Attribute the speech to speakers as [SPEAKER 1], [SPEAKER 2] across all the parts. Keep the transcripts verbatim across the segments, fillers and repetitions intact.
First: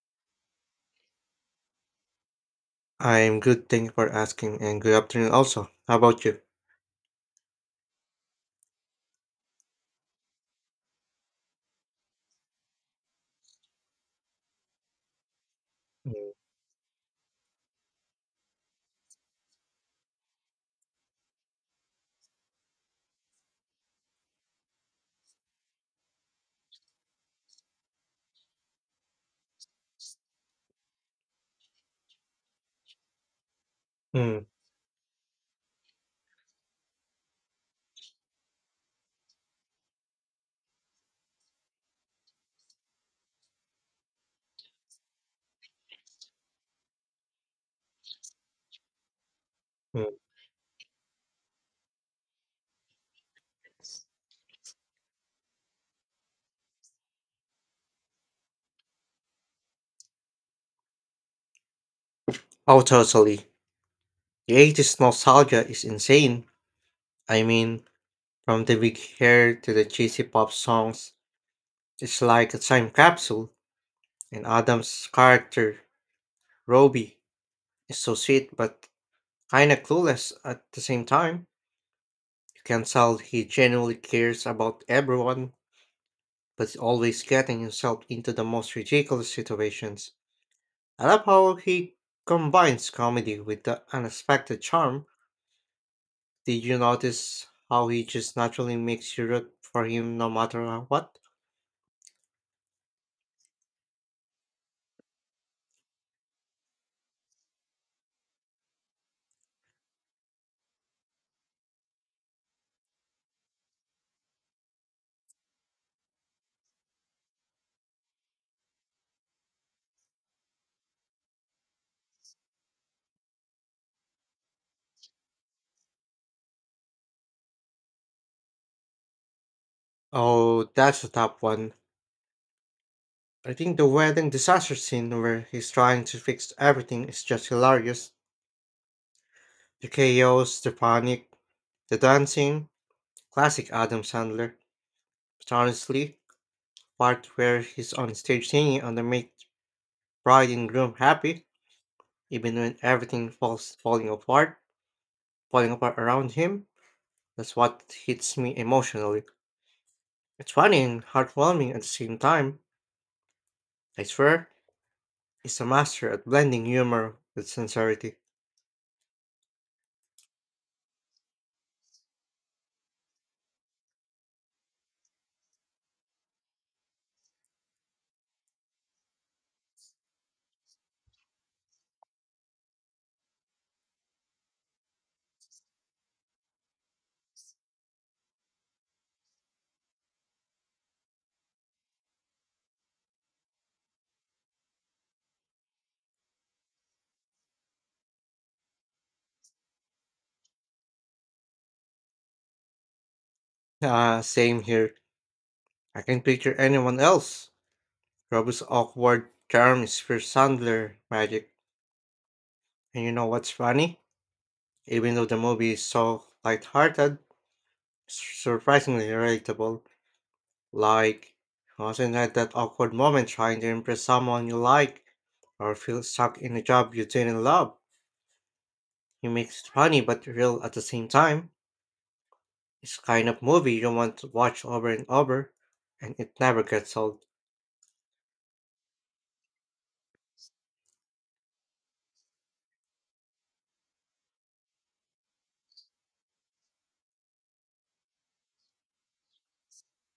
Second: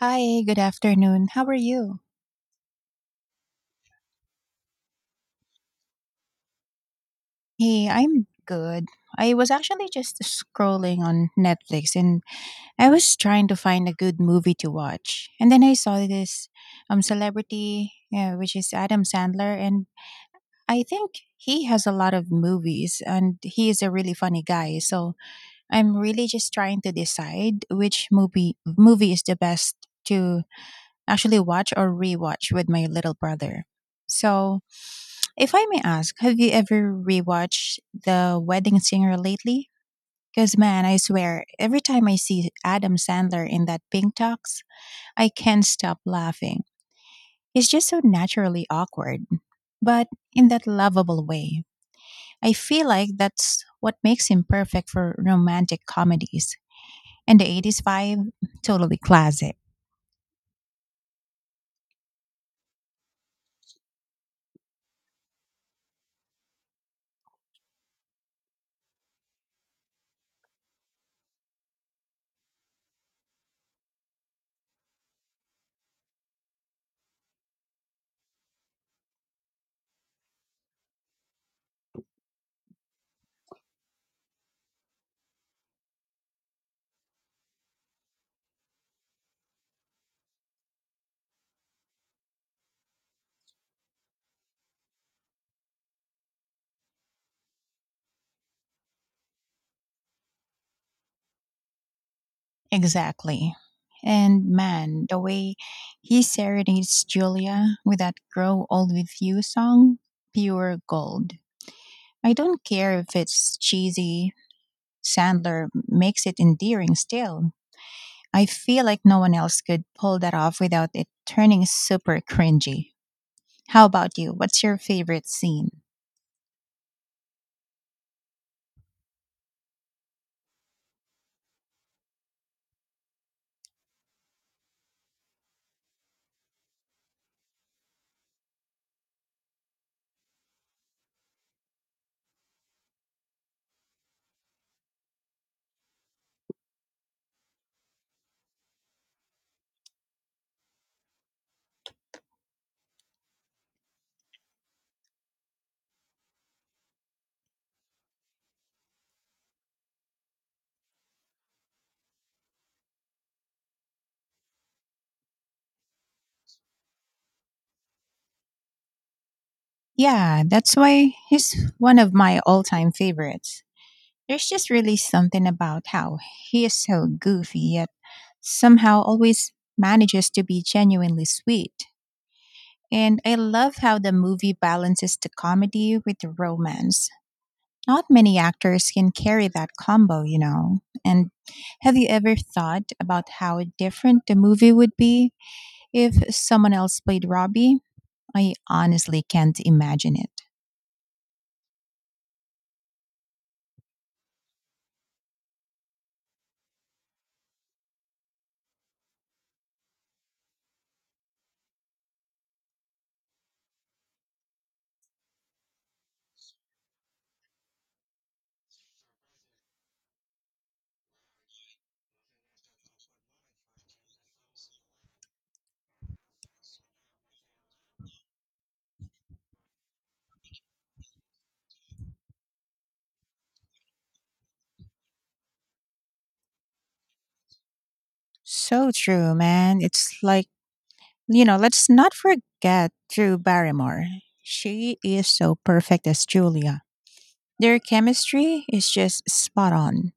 [SPEAKER 1] Hi, good afternoon. How are you?
[SPEAKER 2] I'm good, thank you for asking, and good afternoon also. How about you?
[SPEAKER 1] Hey, I'm good. I was actually just scrolling on Netflix and I was trying to find a good movie to watch. And then I saw
[SPEAKER 2] Mm,
[SPEAKER 1] this um celebrity, yeah, which is Adam Sandler. And I think he has a lot of movies and he is a really funny guy. So, I'm really just trying to decide which movie movie is the best to actually watch or rewatch with my little brother.
[SPEAKER 2] mm,
[SPEAKER 1] So, if I may ask, have you ever rewatched The Wedding Singer lately? Because, man, I swear, every time I see Adam Sandler in that pink tux, I can't stop laughing. He's just so naturally awkward, but
[SPEAKER 2] mm.
[SPEAKER 1] in that lovable way. I feel like that's what makes him perfect for romantic comedies. And the eighties vibe, totally classic.
[SPEAKER 2] Oh, totally. The eighties nostalgia is insane. I mean, from the big hair to the cheesy pop songs, it's like a time capsule. And Adam's character, Roby, is so sweet but kinda clueless at the same time. You can tell he genuinely cares about everyone, but is always getting himself into the most ridiculous situations. I love how he combines comedy with the unexpected charm. Did you notice how he just naturally makes you root for him no matter what?
[SPEAKER 1] Exactly. And man, the way he serenades Julia with that Grow Old With You song, pure gold. I don't care if it's cheesy, Sandler makes it endearing still. I feel like no one else could pull that off without it turning super cringy. How about you? What's your favorite scene?
[SPEAKER 2] Oh, that's a top one. I think the wedding disaster scene where he's trying to fix everything is just hilarious. The chaos, the panic, the dancing, classic Adam Sandler. But honestly, part where he's on stage singing and they make bride and groom happy, even when everything falls falling apart, falling apart around him, that's what hits me emotionally. It's funny and heartwarming at the same time. I swear, he's a master at blending humor with sincerity.
[SPEAKER 1] Yeah, that's why he's one of my all time favorites. There's just really something about how he is so goofy, yet somehow always manages to be genuinely sweet. And I love how the movie balances the comedy with the romance. Not many actors can carry that combo, you know. And have you ever thought about how different the movie would be if someone else played Robbie? I honestly can't imagine it.
[SPEAKER 2] Ah, same here. I can picture anyone else. Robert's awkward charm is pure Sandler magic. And you know what's funny? Even though the movie is so light-hearted, it's surprisingly relatable. Like, I wasn't at that awkward moment trying to impress someone you like, or feel stuck in a job you didn't love. He makes it funny but real at the same time. It's the kind of movie you want to watch over and over, and it never gets old.
[SPEAKER 1] So true, man. It's like, you know, let's not forget Drew Barrymore. She is so perfect as Julia. Their chemistry is just spot on.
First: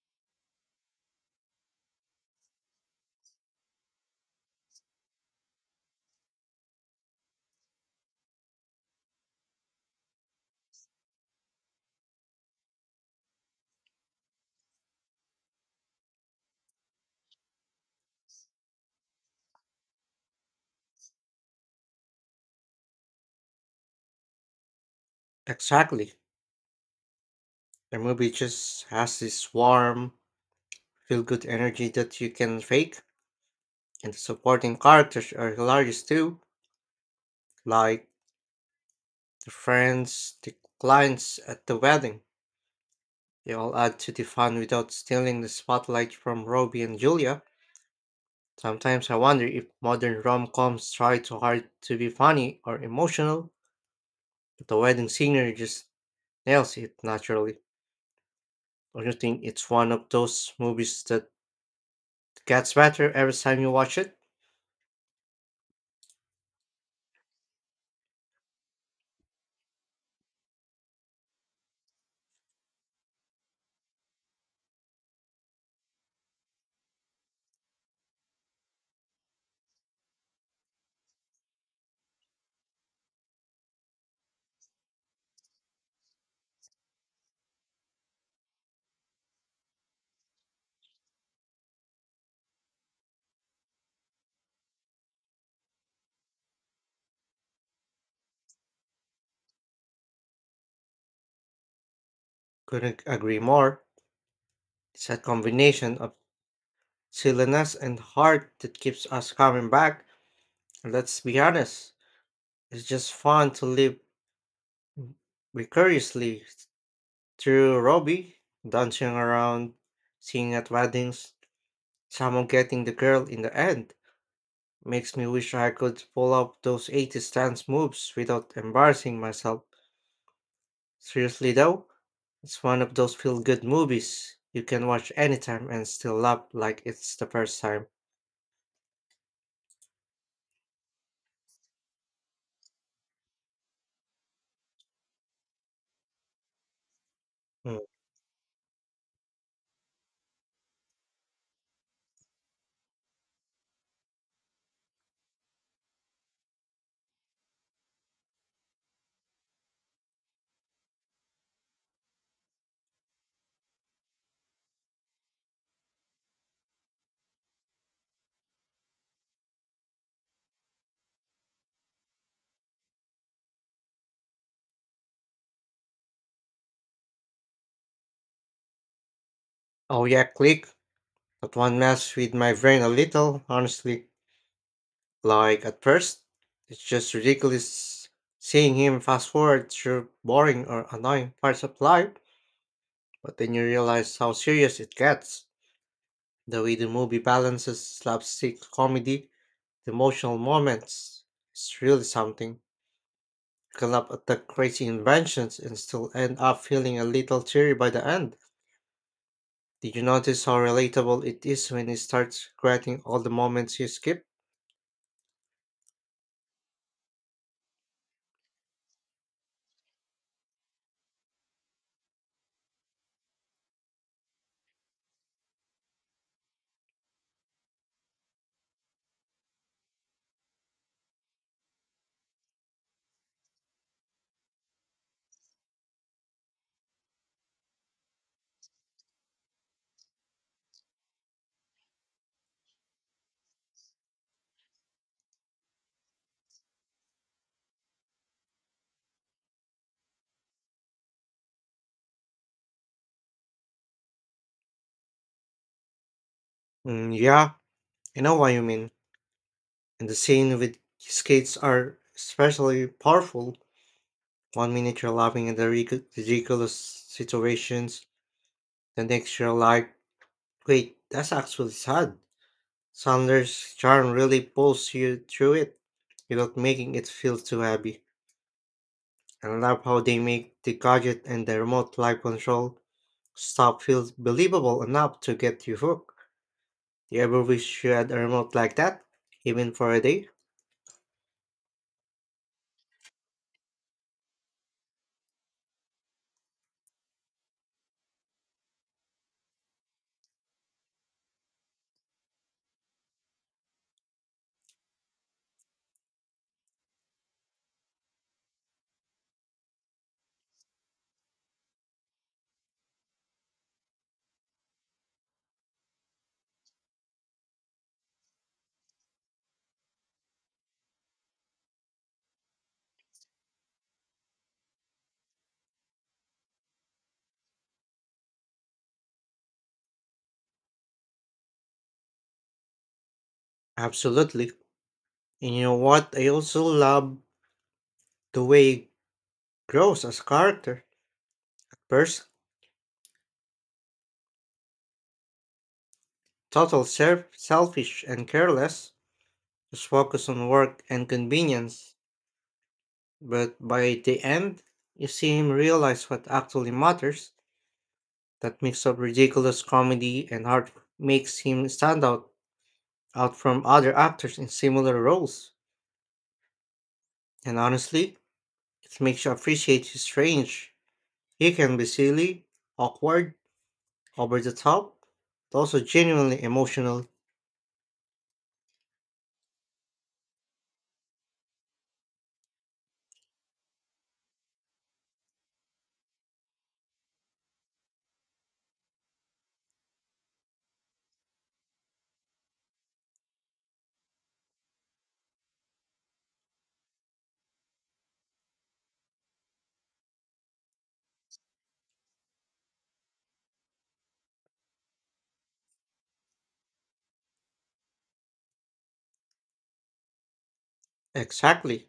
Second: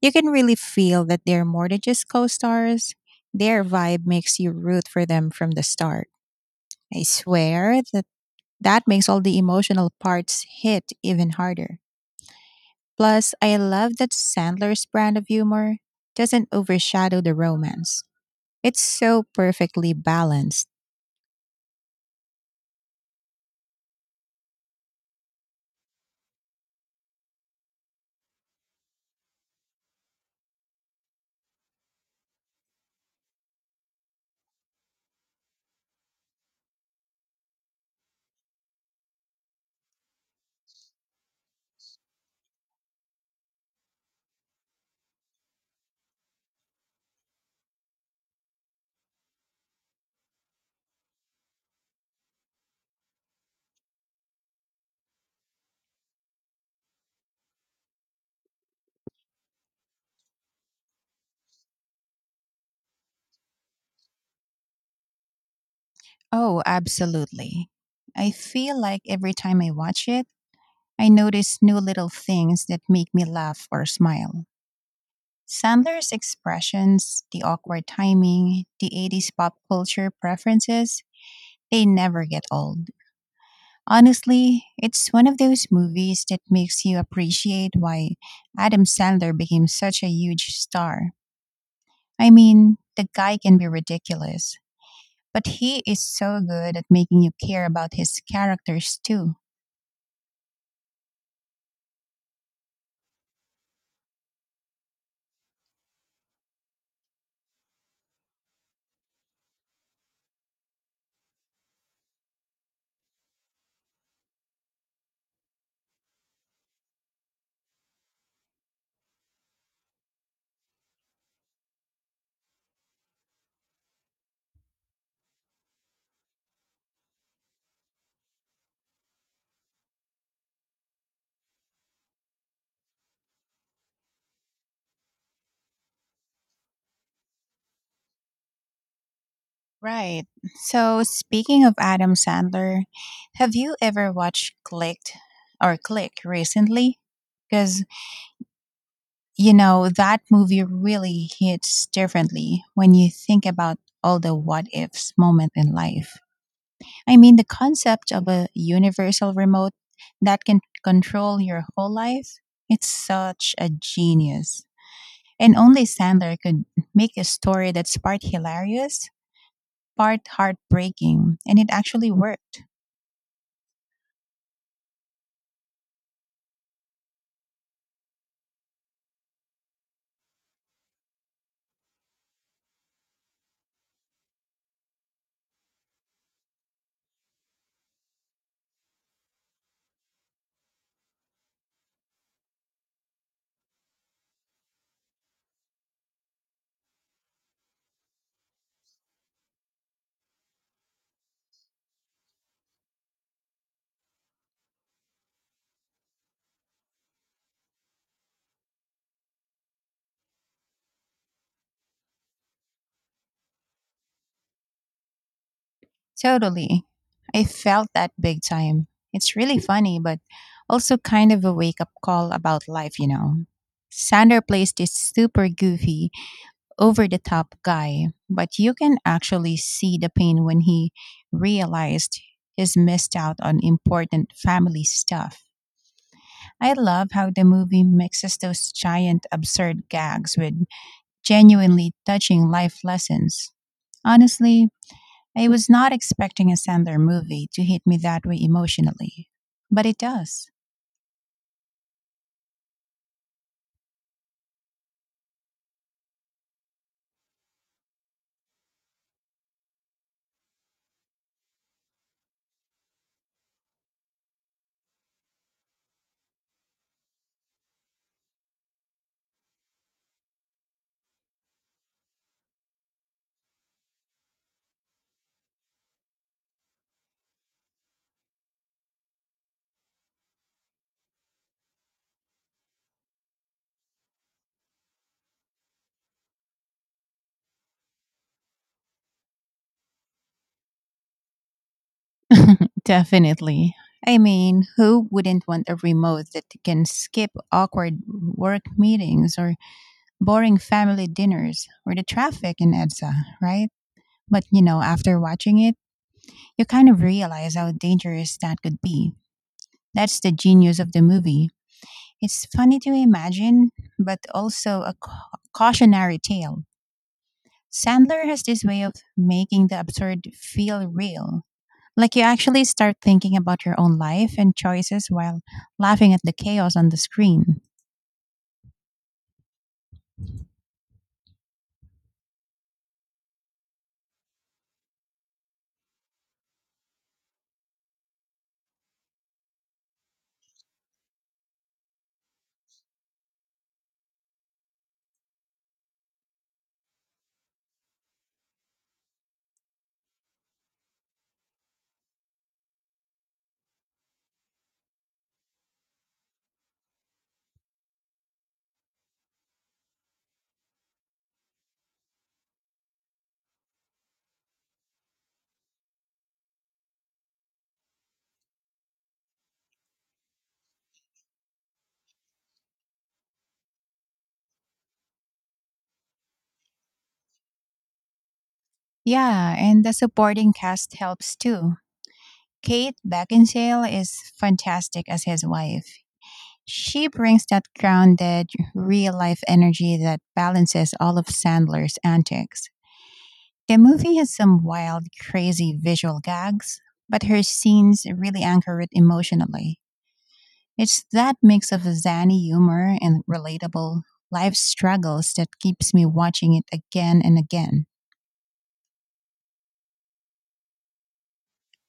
[SPEAKER 1] You can really feel that they're more than just co stars. Their vibe makes you root for them from the start. I swear that that makes all the emotional parts hit even harder. Plus, I love that Sandler's brand of humor doesn't overshadow the romance, it's so perfectly balanced.
[SPEAKER 2] Exactly. The movie just has this warm, feel good energy that you can fake, and the supporting characters are hilarious too, like the friends, the clients at the wedding. They all add to the fun without stealing the spotlight from Robbie and Julia. Sometimes I wonder if modern rom coms try too hard to be funny or emotional. The wedding singer just nails it naturally. Don't you think it's one of those movies that gets better every time you watch it?
[SPEAKER 1] Oh, absolutely. I feel like every time I watch it, I notice new little things that make me laugh or smile. Sandler's expressions, the awkward timing, the eighties pop culture preferences, they never get old. Honestly, it's one of those movies that makes you appreciate why Adam Sandler became such a huge star. I mean, the guy can be ridiculous, but he is so good at making you care about his characters too.
[SPEAKER 2] Couldn't agree more. It's a combination of silliness and heart that keeps us coming back. And let's be honest, it's just fun to live vicariously through Robbie, dancing around, singing at weddings, someone getting the girl in the end. Makes me wish I could pull up those eighties dance moves without embarrassing myself. Seriously though, it's one of those feel good movies you can watch anytime and still laugh like it's the first time.
[SPEAKER 1] Right. So, speaking of Adam Sandler, have you ever watched Clicked or Click recently?
[SPEAKER 2] Mm.
[SPEAKER 1] Because, you know, that movie really hits differently when you think about all the what ifs moment in life. I mean, the concept of a universal remote that can control your whole life, it's such a genius. And only Sandler could make a story that's part hilarious, part heartbreaking, and it actually worked.
[SPEAKER 2] Oh yeah, Click. That one messed with my brain a little, honestly. Like at first, it's just ridiculous seeing him fast forward through boring or annoying parts of life, but then you realize how serious it gets. The way the movie balances slapstick comedy, the emotional moments, it's really something. Collab attack crazy inventions and still end up feeling a little teary by the end. Did you notice how relatable it is when he starts regretting all the moments you skip?
[SPEAKER 1] Totally. I felt that big time. It's really funny, but also kind of a wake up call about life, you know. Sandler plays this super goofy, over the top guy, but you can actually see the pain when he realized he's missed out on important family stuff. I love how the movie mixes those giant absurd gags with genuinely touching life lessons. Honestly, I was not expecting a Sandler movie to hit me that way emotionally, but it does.
[SPEAKER 2] Mm, yeah, I know what you mean. And the scene with skates are especially powerful. One minute you're laughing at the ridic- ridiculous situations, the next you're like, wait, that's actually sad. Sanders' charm really pulls you through it without making it feel too heavy. I love how they make the gadget and the remote live control stuff feel believable enough to get you hooked. Do you ever wish you had a remote like that, even for a day?
[SPEAKER 1] Definitely. I mean, who wouldn't want a remote that can skip awkward work meetings or boring family dinners or the traffic in EDSA, right? But you know, after watching it, you kind of realize how dangerous that could be. That's the genius of the movie. It's funny to imagine, but also a cau- cautionary tale. Sandler has this way of making the absurd feel real. Like you actually start thinking about your own life and choices while laughing at the chaos on the screen.
[SPEAKER 2] Absolutely. And you know what? I also love the way it grows as a character. First, total self- selfish and careless, just focus on work and convenience. But by the end, you see him realize what actually matters. That mix of ridiculous comedy and heart makes him stand out out from other actors in similar roles, and honestly, it makes you appreciate his range. He can be silly, awkward, over the top, but also genuinely emotional.
[SPEAKER 1] Yeah, and the supporting cast helps too. Kate Beckinsale is fantastic as his wife. She brings that grounded, real life energy that balances all of Sandler's antics. The movie has some wild, crazy visual gags, but her scenes really anchor it emotionally. It's that mix of zany humor and relatable life struggles that keeps me watching it again and again.
[SPEAKER 2] Exactly.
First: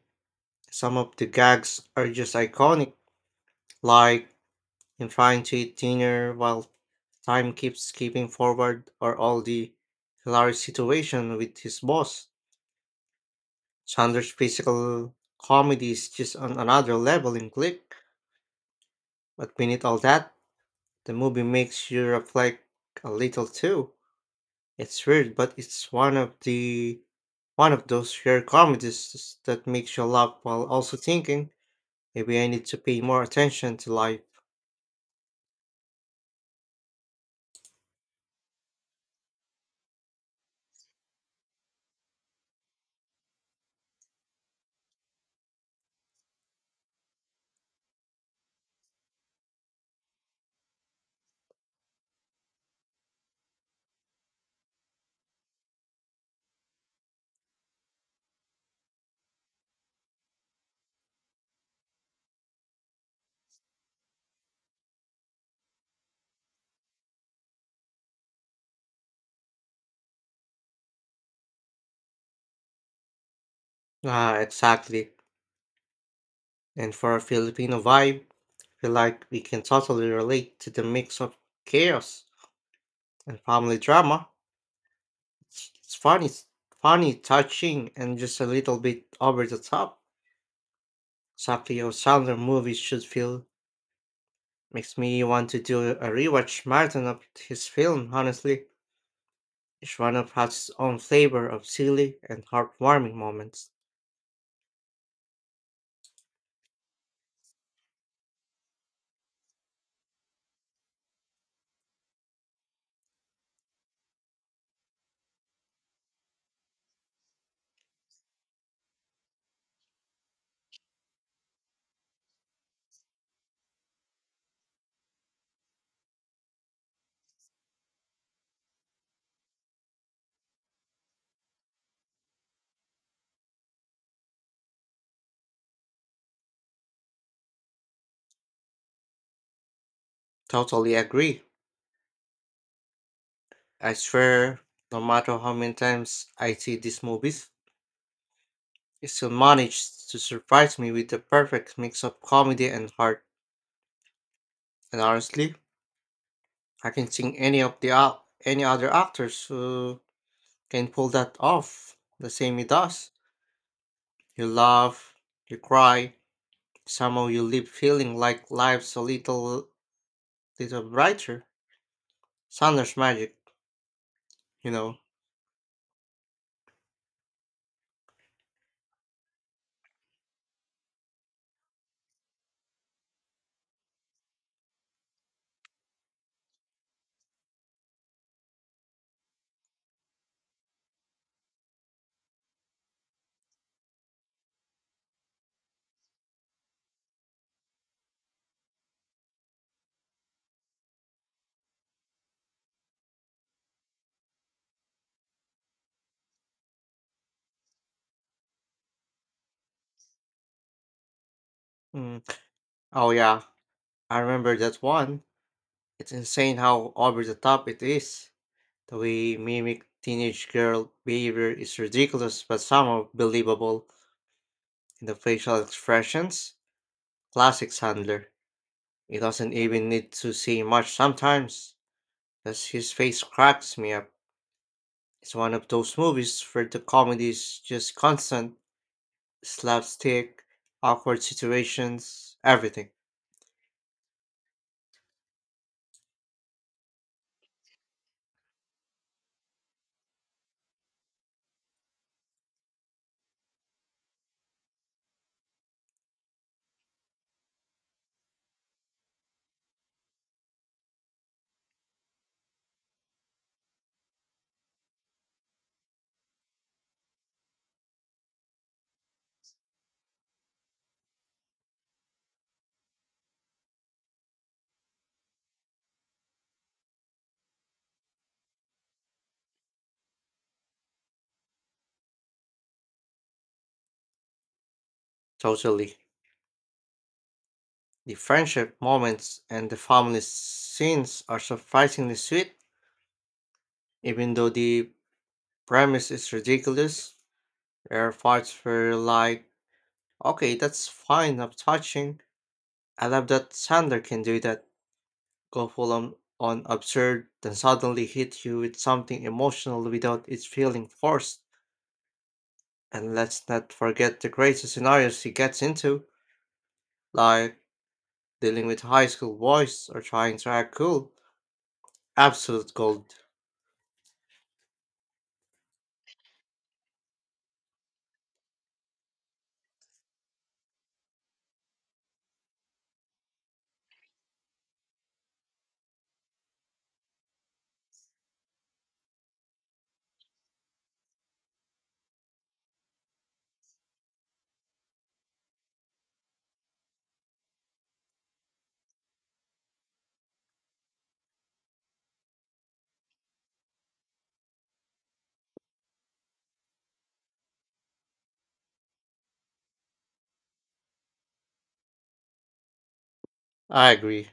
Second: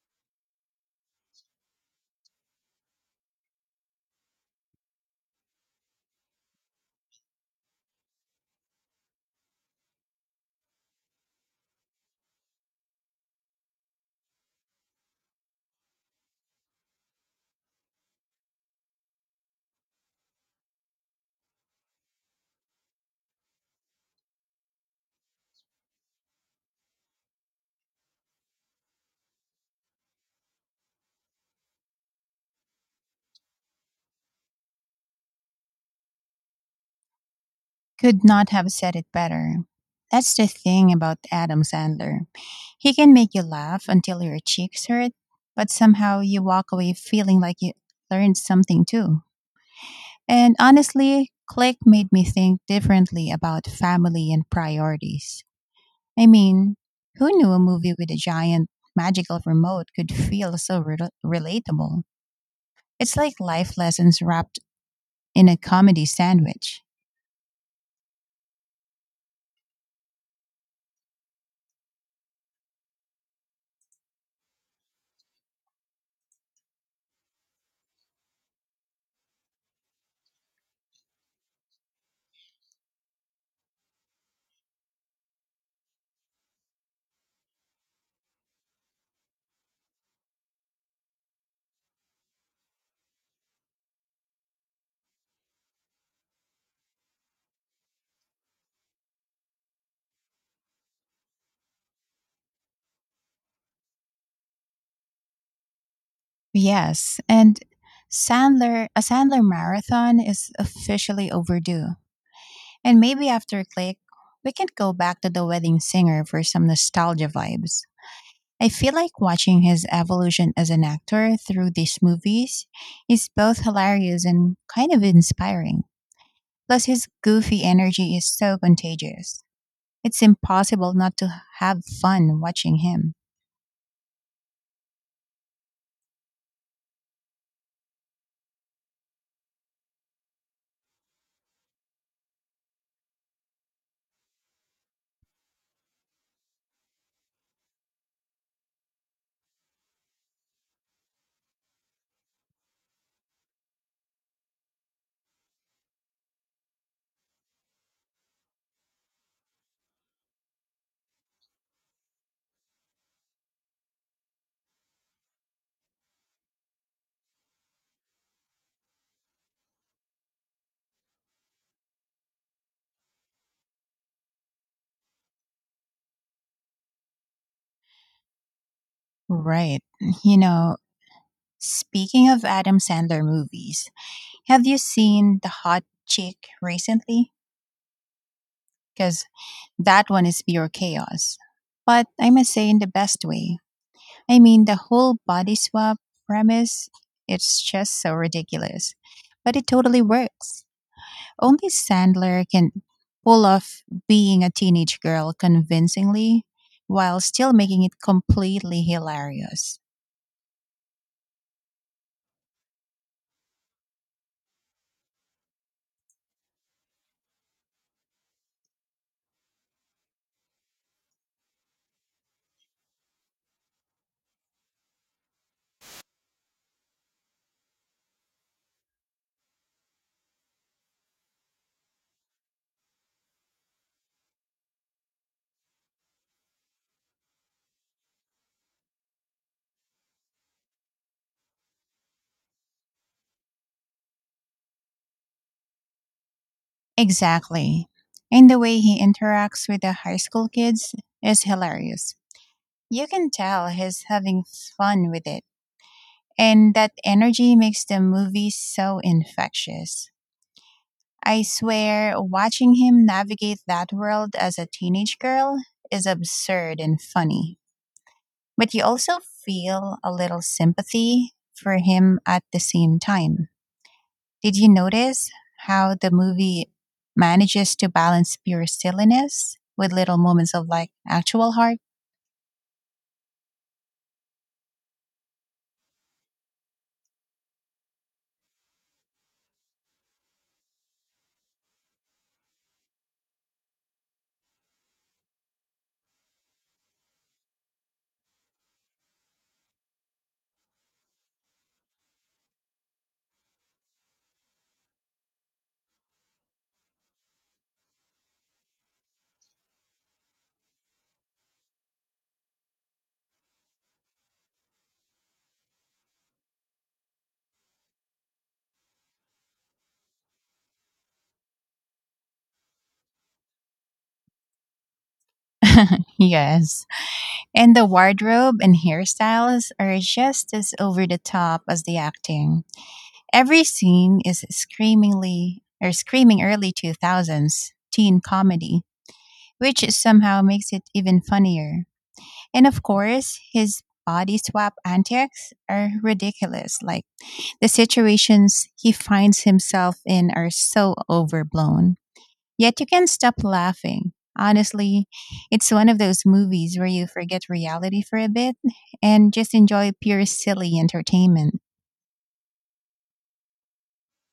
[SPEAKER 2] Some of the gags are just iconic, like in trying to eat dinner while time keeps skipping forward, or all the hilarious situation with his boss. Chandler's physical comedy is just on another level in Click, but beneath all that, the movie makes you reflect a little too. It's weird, but it's one of the one of those rare comedies that makes you laugh while also thinking. Maybe I need to pay more attention to life.
[SPEAKER 1] Could not have said it better. That's the thing about Adam Sandler. He can make you laugh until your cheeks hurt, but somehow you walk away feeling like you learned something too. And honestly, Click made me think differently about family and priorities. I mean, who knew a movie with a giant magical remote could feel so rel relatable? It's like life lessons wrapped in a comedy sandwich.
[SPEAKER 2] Ah, exactly. And for a Filipino vibe, I feel like we can totally relate to the mix of chaos and family drama. It's it's funny, funny, touching, and just a little bit over the top. Exactly how Sandler movies should feel. Makes me want to do a rewatch marathon of his film, honestly. Each one of has its own flavor of silly and heartwarming moments.
[SPEAKER 1] Yes, and Sandler, a Sandler marathon is officially overdue. And maybe after Click, we can go back to The Wedding Singer for some nostalgia vibes. I feel like watching his evolution as an actor through these movies is both hilarious and kind of inspiring. Plus, his goofy energy is so contagious. It's impossible not to have fun watching him.
[SPEAKER 2] Totally agree. I swear, no matter how many times I see these movies, it still manages to surprise me with the perfect mix of comedy and heart. And honestly, I can think any of the ou- any other actors who can pull that off the same he does. You laugh, you cry, somehow you leave feeling like life's a little little brighter. Sanders magic, you know.
[SPEAKER 1] Right. You know, speaking of Adam Sandler movies, have you seen The Hot Chick recently? Because that one is pure chaos. But I must say, in the best way. I mean, the whole body swap premise, it's just so ridiculous. But it totally works. Only Sandler can pull off being a teenage girl convincingly while still making it completely hilarious.
[SPEAKER 2] Mm. Oh yeah, I remember that one. It's insane how over the top it is. The way mimic teenage girl behavior is ridiculous but somehow believable in the facial expressions. Classic Sandler. He doesn't even need to say much sometimes, as his face cracks me up. It's one of those movies where the comedy is just constant slapstick, awkward situations, everything.
[SPEAKER 1] Exactly. And the way he interacts with the high school kids is hilarious. You can tell he's having fun with it. And that energy makes the movie so infectious. I swear, watching him navigate that world as a teenage girl is absurd and funny. But you also feel a little sympathy for him at the same time. Did you notice how the movie manages to balance pure silliness with little moments of like actual heart?
[SPEAKER 2] Totally. The friendship moments and the family scenes are surprisingly sweet, even though the premise is ridiculous. There are parts where you're like, okay, that's fine, I'm touching. I love that Sander can do that. Go full on, on absurd, then suddenly hit you with something emotional without it feeling forced. And let's not forget the crazy scenarios he gets into, like dealing with high school boys or trying to act cool. Absolute gold.
[SPEAKER 1] Yes. And the wardrobe and hairstyles are just as over the top as the acting. Every scene is screamingly or screaming early two thousands teen comedy, which somehow makes it even funnier. And of course, his body swap antics are ridiculous. Like the situations he finds himself in are so overblown. Yet you can't stop laughing. Honestly, it's one of those movies where you forget reality for a bit and just enjoy pure silly entertainment.
[SPEAKER 2] I agree.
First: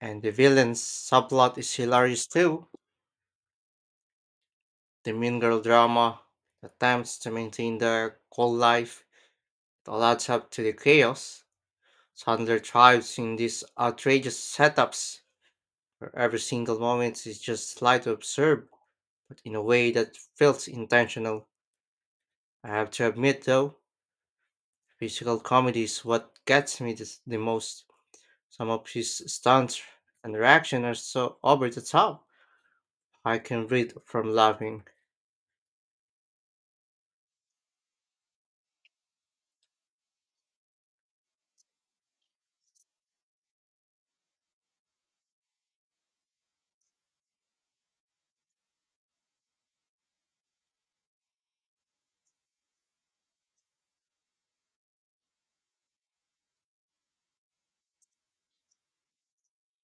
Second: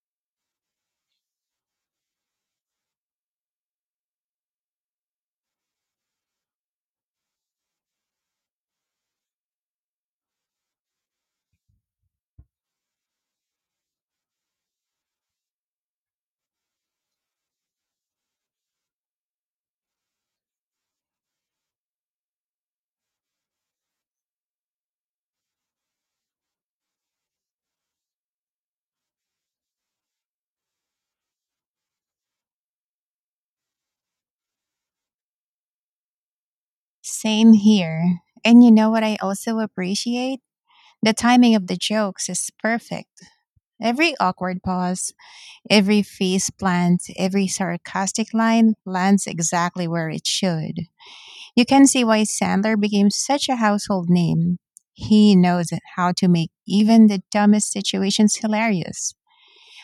[SPEAKER 2] And the villain's subplot is hilarious too. The mean girl drama, the attempts to maintain their cool life, it all adds up to the chaos. Sandler thrives in these outrageous setups where every single moment is just slightly absurd, but in a way that feels intentional. I have to admit though, physical comedy is what gets me this, the most. Some of his stunts and reaction are so over the top, I can breathe from laughing.
[SPEAKER 1] Same here. And you know what I also appreciate? The timing of the jokes is perfect. Every awkward pause, every face plant, every sarcastic line lands exactly where it should. You can see why Sandler became such a household name. He knows how to make even the dumbest situations hilarious.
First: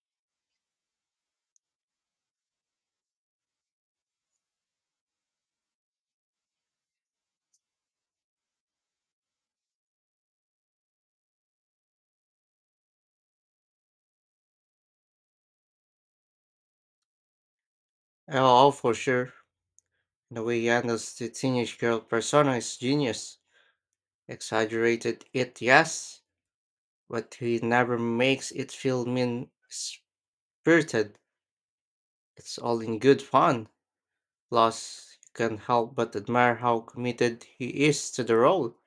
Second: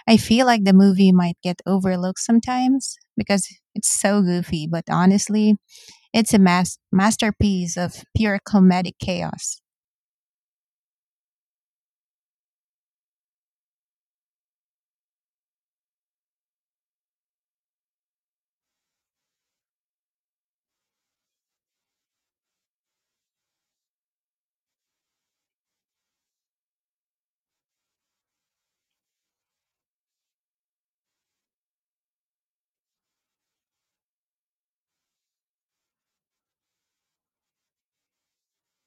[SPEAKER 1] I feel like the movie might get overlooked sometimes because it's so goofy, but honestly, it's a mas- masterpiece of pure comedic chaos.
[SPEAKER 2] Oh, for sure. The way he handles the teenage girl persona is genius. Exaggerated it, yes, but he never makes it feel mean spirited. It's all in good fun. Plus, you can help but admire how committed he is to the role.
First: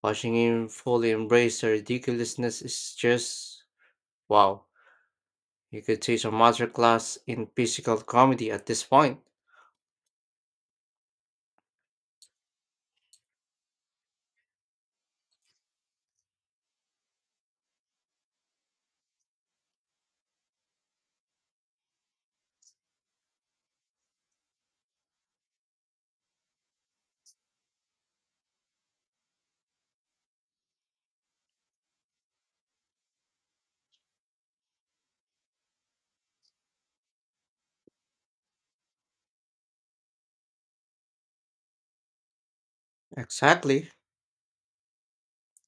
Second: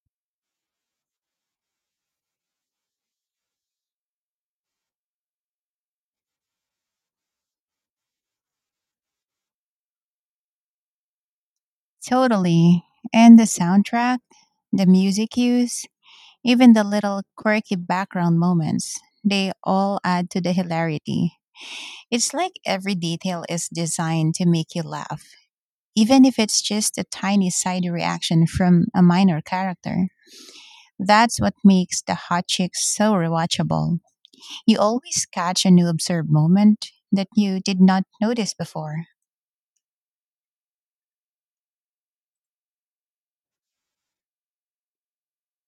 [SPEAKER 2] Watching him fully embrace the ridiculousness is just wow. You could teach a master class in physical comedy at this point.
[SPEAKER 1] Totally. And the soundtrack, the music use, even the little quirky background moments, they all add to the hilarity. It's like every detail is designed to make you laugh, even if it's just a tiny side reaction from a minor character. That's what makes The Hot Chicks so rewatchable. You always catch a new absurd moment that you did not notice before.
[SPEAKER 2] Exactly.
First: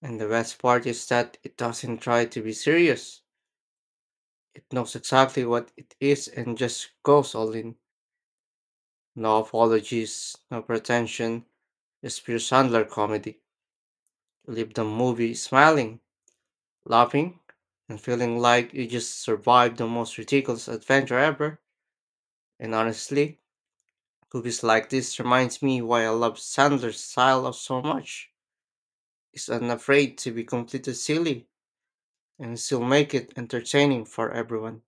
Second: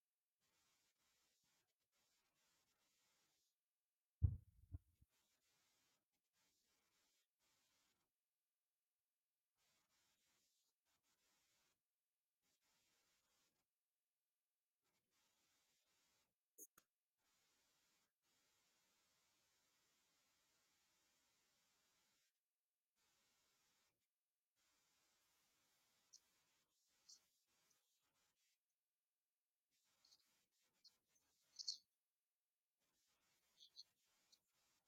[SPEAKER 2] And the best part is that it doesn't try to be serious. It knows exactly what it is and just goes all in. No apologies, no pretension, just pure Sandler comedy. You leave the movie smiling, laughing, and feeling like you just survived the most ridiculous adventure ever. And honestly, movies like this reminds me why I love Sandler's style of so much. Is unafraid to be completely silly and still make it entertaining for everyone.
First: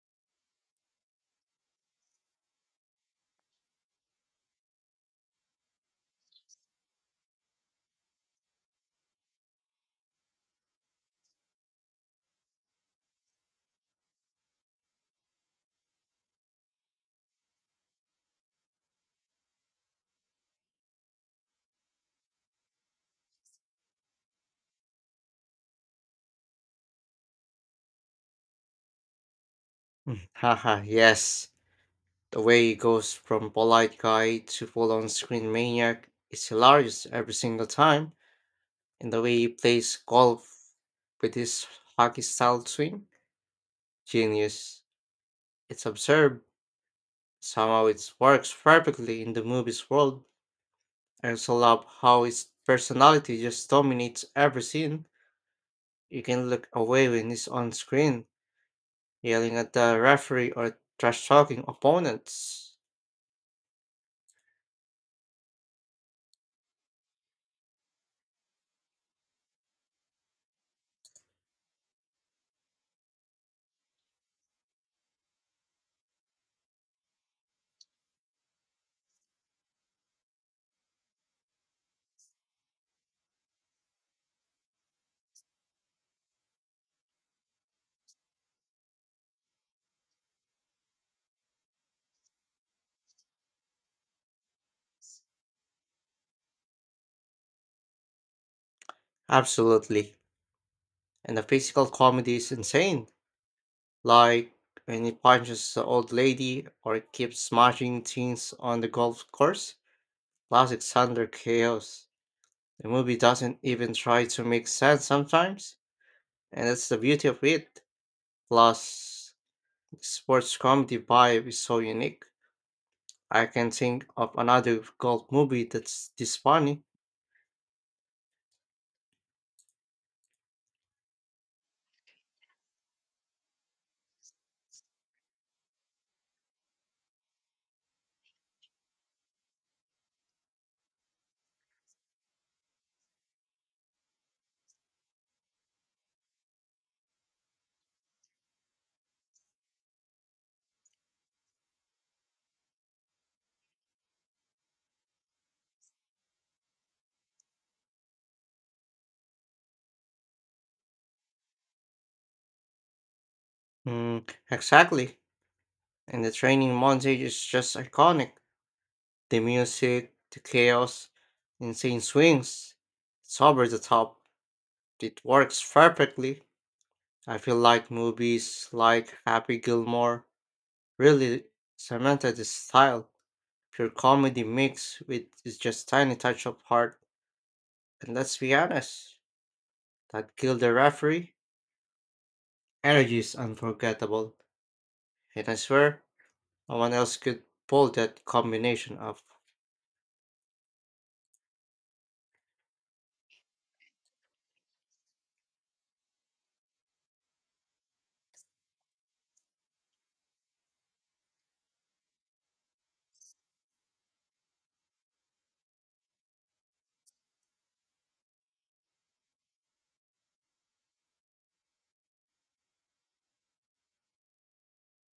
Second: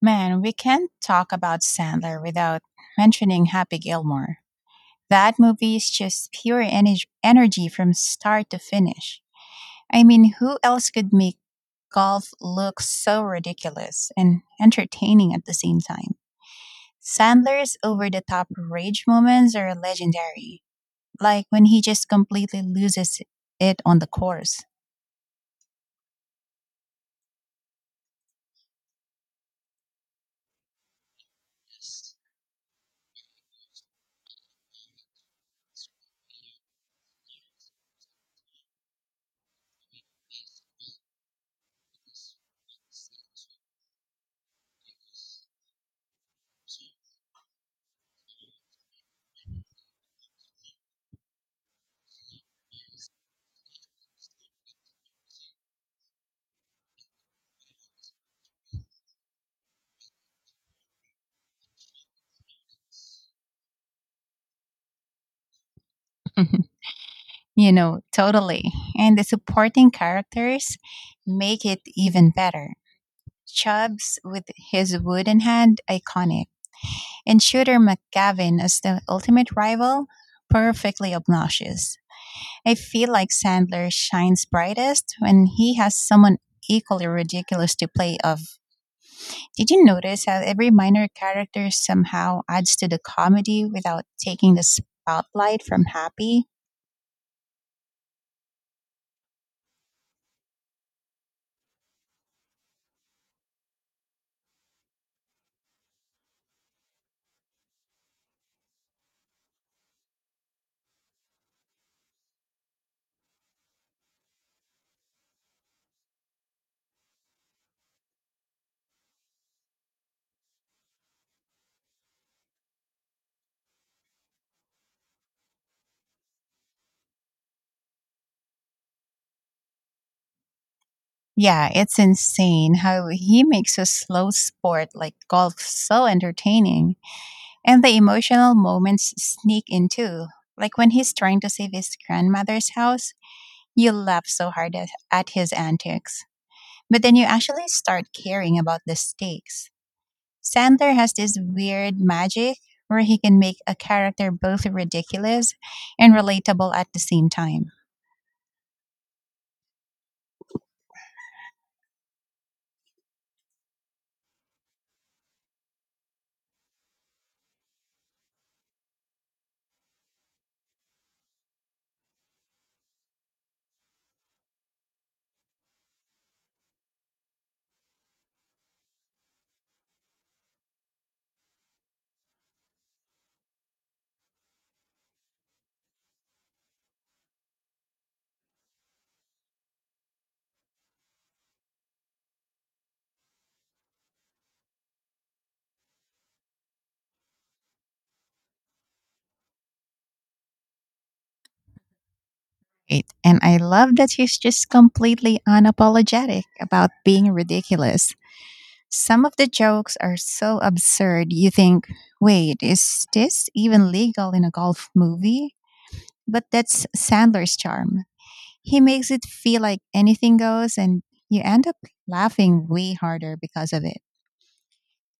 [SPEAKER 1] Man, we can't talk about Sandler without mentioning Happy Gilmore. That movie is just pure ener- energy from start to finish. I mean, who else could make golf look so ridiculous and entertaining at the same time? Sandler's over the top rage moments are legendary, like when he just completely loses it on the course.
[SPEAKER 2] Mm, haha, yes. The way he goes from polite guy to full on screen maniac is hilarious every single time, and the way he plays golf with his hockey style swing, genius. It's absurd. Somehow it works perfectly in the movie's world. I also love how his personality just dominates every scene. You can look away when he's on screen yelling at the referee or trash talking opponents.
[SPEAKER 1] You know, totally. And the supporting characters make it even better. Chubbs with his wooden hand iconic, and Shooter McGavin as the ultimate rival perfectly obnoxious. I feel like Sandler shines brightest when he has someone equally ridiculous to play of. Did you notice how every minor character somehow adds to the comedy without taking the spotlight from Happy?
[SPEAKER 2] Absolutely. And the physical comedy is insane. Like when he punches the old lady or keeps smashing things on the golf course. Classic Thunder Chaos. The movie doesn't even try to make sense sometimes, and that's the beauty of it. Plus, sports comedy vibe is so unique. I can think of another golf movie that's this funny.
[SPEAKER 1] Yeah, it's insane how he makes a slow sport like golf so entertaining. And the emotional moments sneak in too. Like when he's trying to save his grandmother's house, you laugh so hard at, at his antics. But then you actually start caring about the stakes. Sandler has this weird magic where he can make a character both ridiculous and relatable at the same time.
[SPEAKER 2] Mm, exactly. And the training montage is just iconic. The music, the chaos, insane swings. It's over the top. It works perfectly. I feel like movies like Happy Gilmore really cemented this style. Pure comedy mixed with is just tiny touch of heart. And let's be honest, that Kill the Referee energy is unforgettable. And I swear, no one else could pull that combination off.
[SPEAKER 1] Right. And I love that he's just completely unapologetic about being ridiculous. Some of the jokes are so absurd you think, wait, is this even legal in a golf movie? But that's Sandler's charm. He makes it feel like anything goes, and you end up laughing way harder because of it.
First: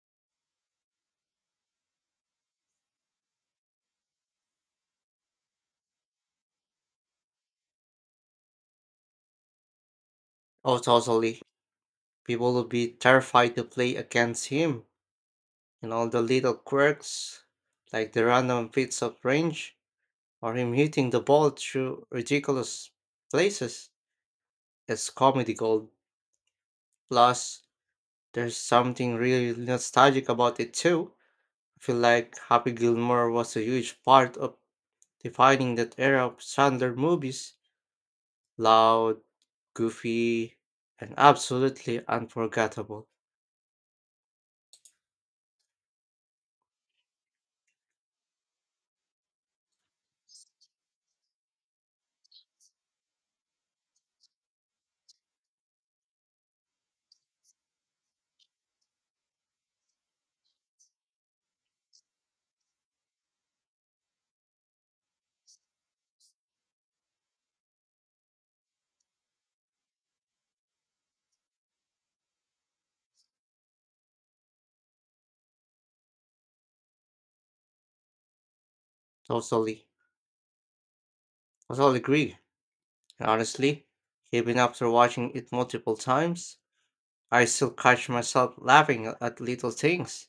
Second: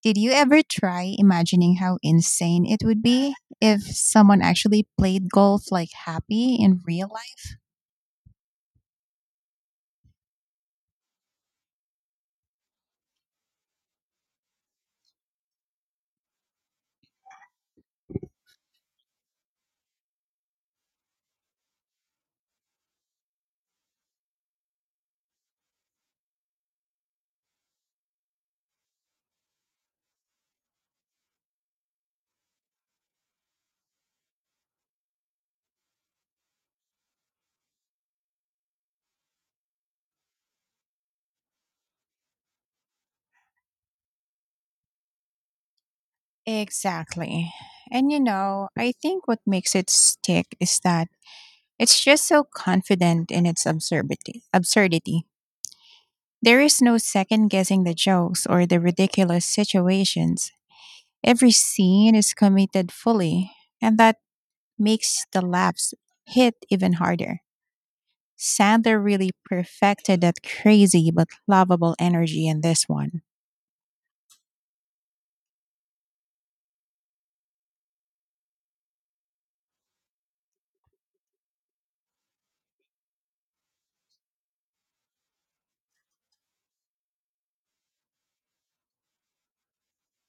[SPEAKER 1] Did you ever try imagining how insane it would be if someone actually played golf like Happy in real life?
[SPEAKER 2] Oh, totally. People will be terrified to play against him and all the little quirks, like the random fits of range or him hitting the ball through ridiculous places, is comedy gold. Plus, there's something really nostalgic about it too. I feel like Happy Gilmore was a huge part of defining that era of Sandler movies. Loud, goofy, and absolutely unforgettable.
[SPEAKER 1] Exactly. And you know, I think what makes it stick is that it's just so confident in its absurdity. Absurdity. There is no second guessing the jokes or the ridiculous situations. Every scene is committed fully, and that makes the laughs hit even harder. Sandler really perfected that crazy but lovable energy in this one.
[SPEAKER 2] Totally. Totally agree. And honestly, even after watching it multiple times, I still catch myself laughing at little things.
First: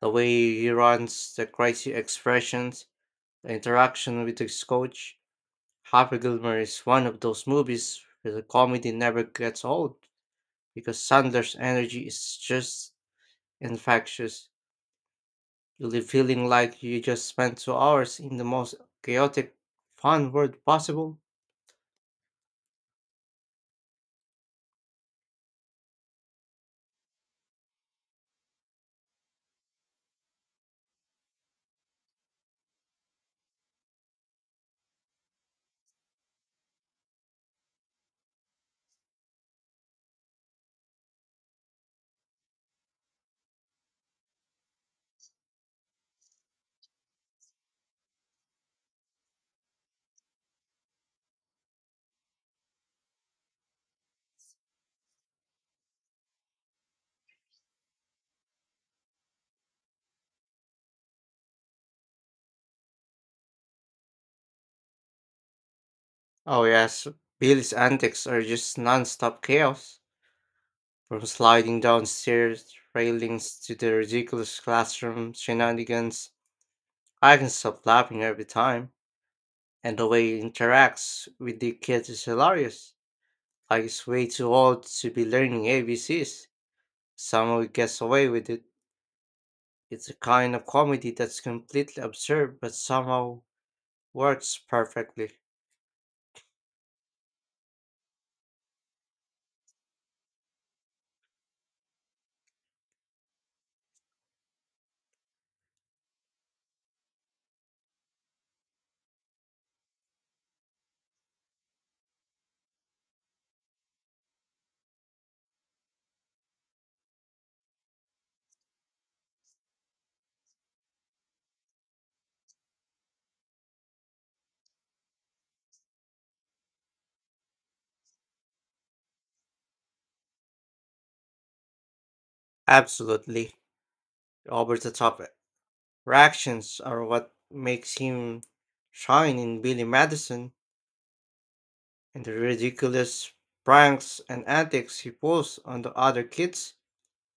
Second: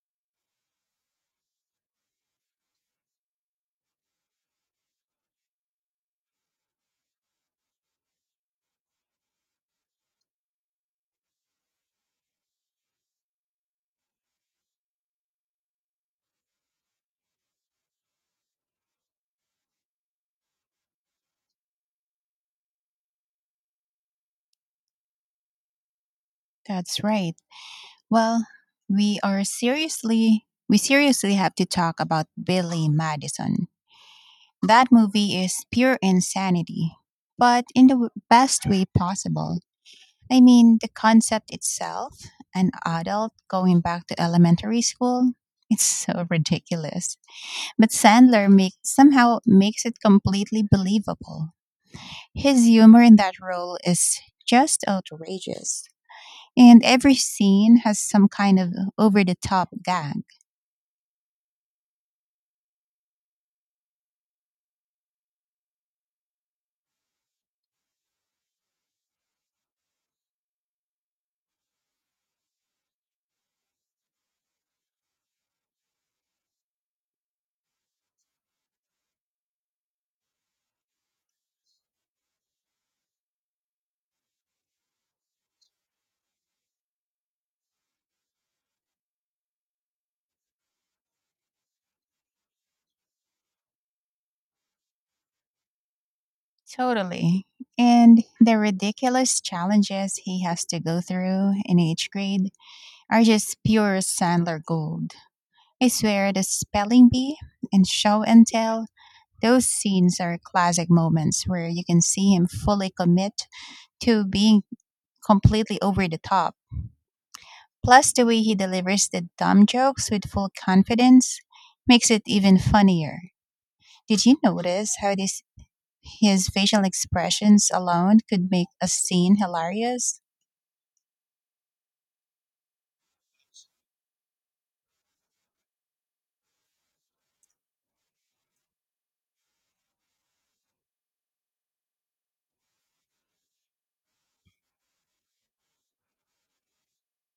[SPEAKER 2] The way he runs, the crazy expressions, the interaction with his coach. Happy Gilmore is one of those movies where the comedy never gets old because Sanders' energy is just infectious. You leave feeling like you just spent two hours in the most chaotic, fun world possible.
[SPEAKER 1] That's right. Well, we are seriously we seriously have to talk about Billy Madison. That movie is pure insanity, but in the w- best way possible. I mean, the concept itself, an adult going back to elementary school, it's so ridiculous. But Sandler make, somehow makes it completely believable. His humor in that role is just outrageous. And every scene has some kind of over the top gag.
[SPEAKER 2] Oh, yes, Billy's antics are just non stop chaos. From sliding downstairs railings to the ridiculous classroom shenanigans, I can stop laughing every time. And the way he interacts with the kids is hilarious. Like he's way too old to be learning A B Cs. Somehow he gets away with it. It's a kind of comedy that's completely absurd but somehow works perfectly.
[SPEAKER 1] Totally. And the ridiculous challenges he has to go through in each grade are just pure Sandler gold. I swear the spelling bee and show and tell, those scenes are classic moments where you can see him fully commit to being completely over the top. Plus, the way he delivers the dumb jokes with full confidence makes it even funnier. Did you notice how these, his facial expressions alone could make a scene hilarious.
[SPEAKER 2] Absolutely. Over the top eh. reactions are what makes him shine in Billy Madison and the ridiculous pranks and antics he pulls on the other kids,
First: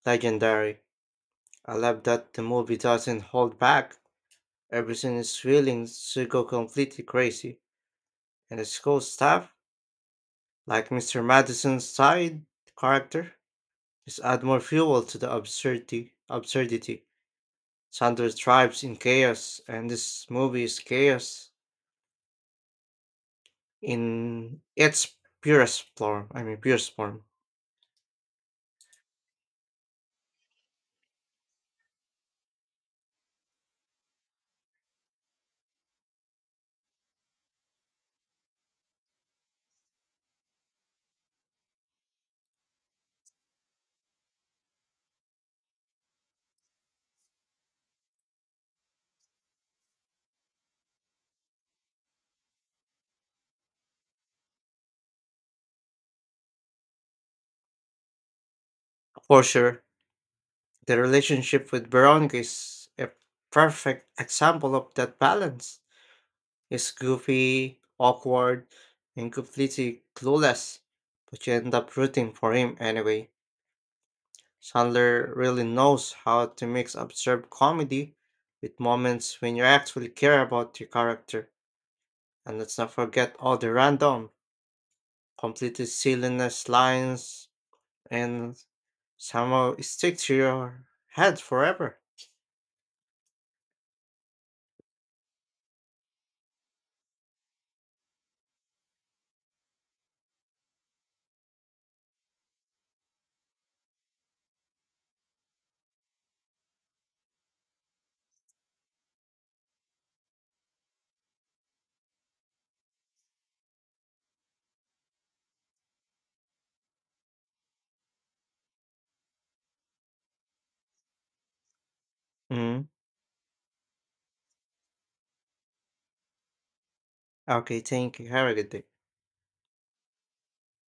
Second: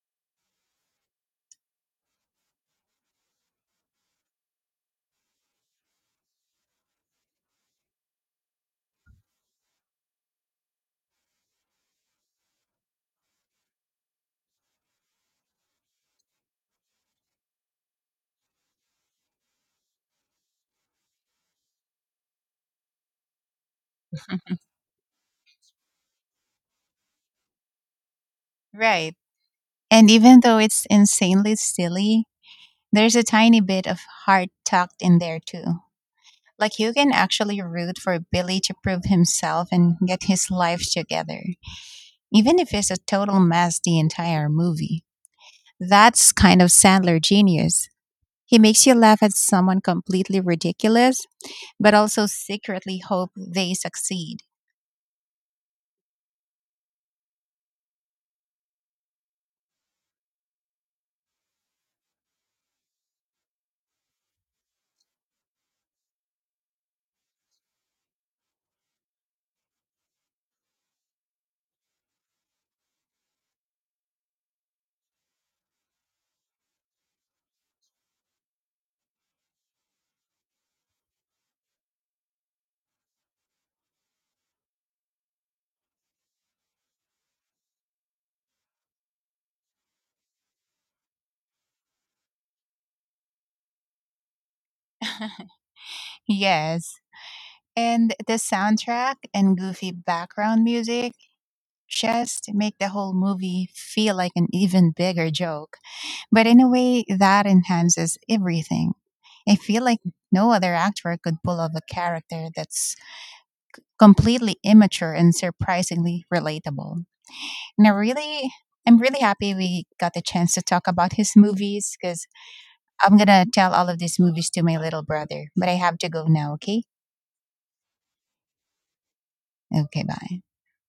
[SPEAKER 2] legendary. I love that the movie doesn't hold back. Everything is willing to go completely crazy. And the school staff, like Mister Madison's side character, just add more fuel to the absurdity. absurdity. Sandra thrives in chaos, and this movie is chaos in its purest form. I mean, purest form.
[SPEAKER 1] Right. And even though it's insanely silly, there's a tiny bit of heart tucked in there too. Like you can actually root for Billy to prove himself and get his life together, even if it's a total mess the entire movie. That's kind of Sandler genius. He makes you laugh at someone completely ridiculous, but also secretly hope they succeed.
[SPEAKER 2] For sure. The relationship with Veronica is a perfect example of that balance. It's goofy, awkward, and completely clueless, but you end up rooting for him anyway. Sandler really knows how to mix absurd comedy with moments when you actually care about your character. And let's not forget all the random, completely silliness lines and somehow stick to your head forever.
[SPEAKER 1] Yes, and the soundtrack and goofy background music just make the whole movie feel like an even bigger joke. But in a way, that enhances everything. I feel like no other actor could pull off a character that's completely immature and surprisingly relatable. And I really, I'm really happy we got the chance to talk about his movies because
[SPEAKER 2] Mhm.
[SPEAKER 1] I'm going to tell all of these movies to my little brother. But I have to go now, okay?
[SPEAKER 2] Ah, okay, thank you. Have a good day.
[SPEAKER 1] Okay, bye.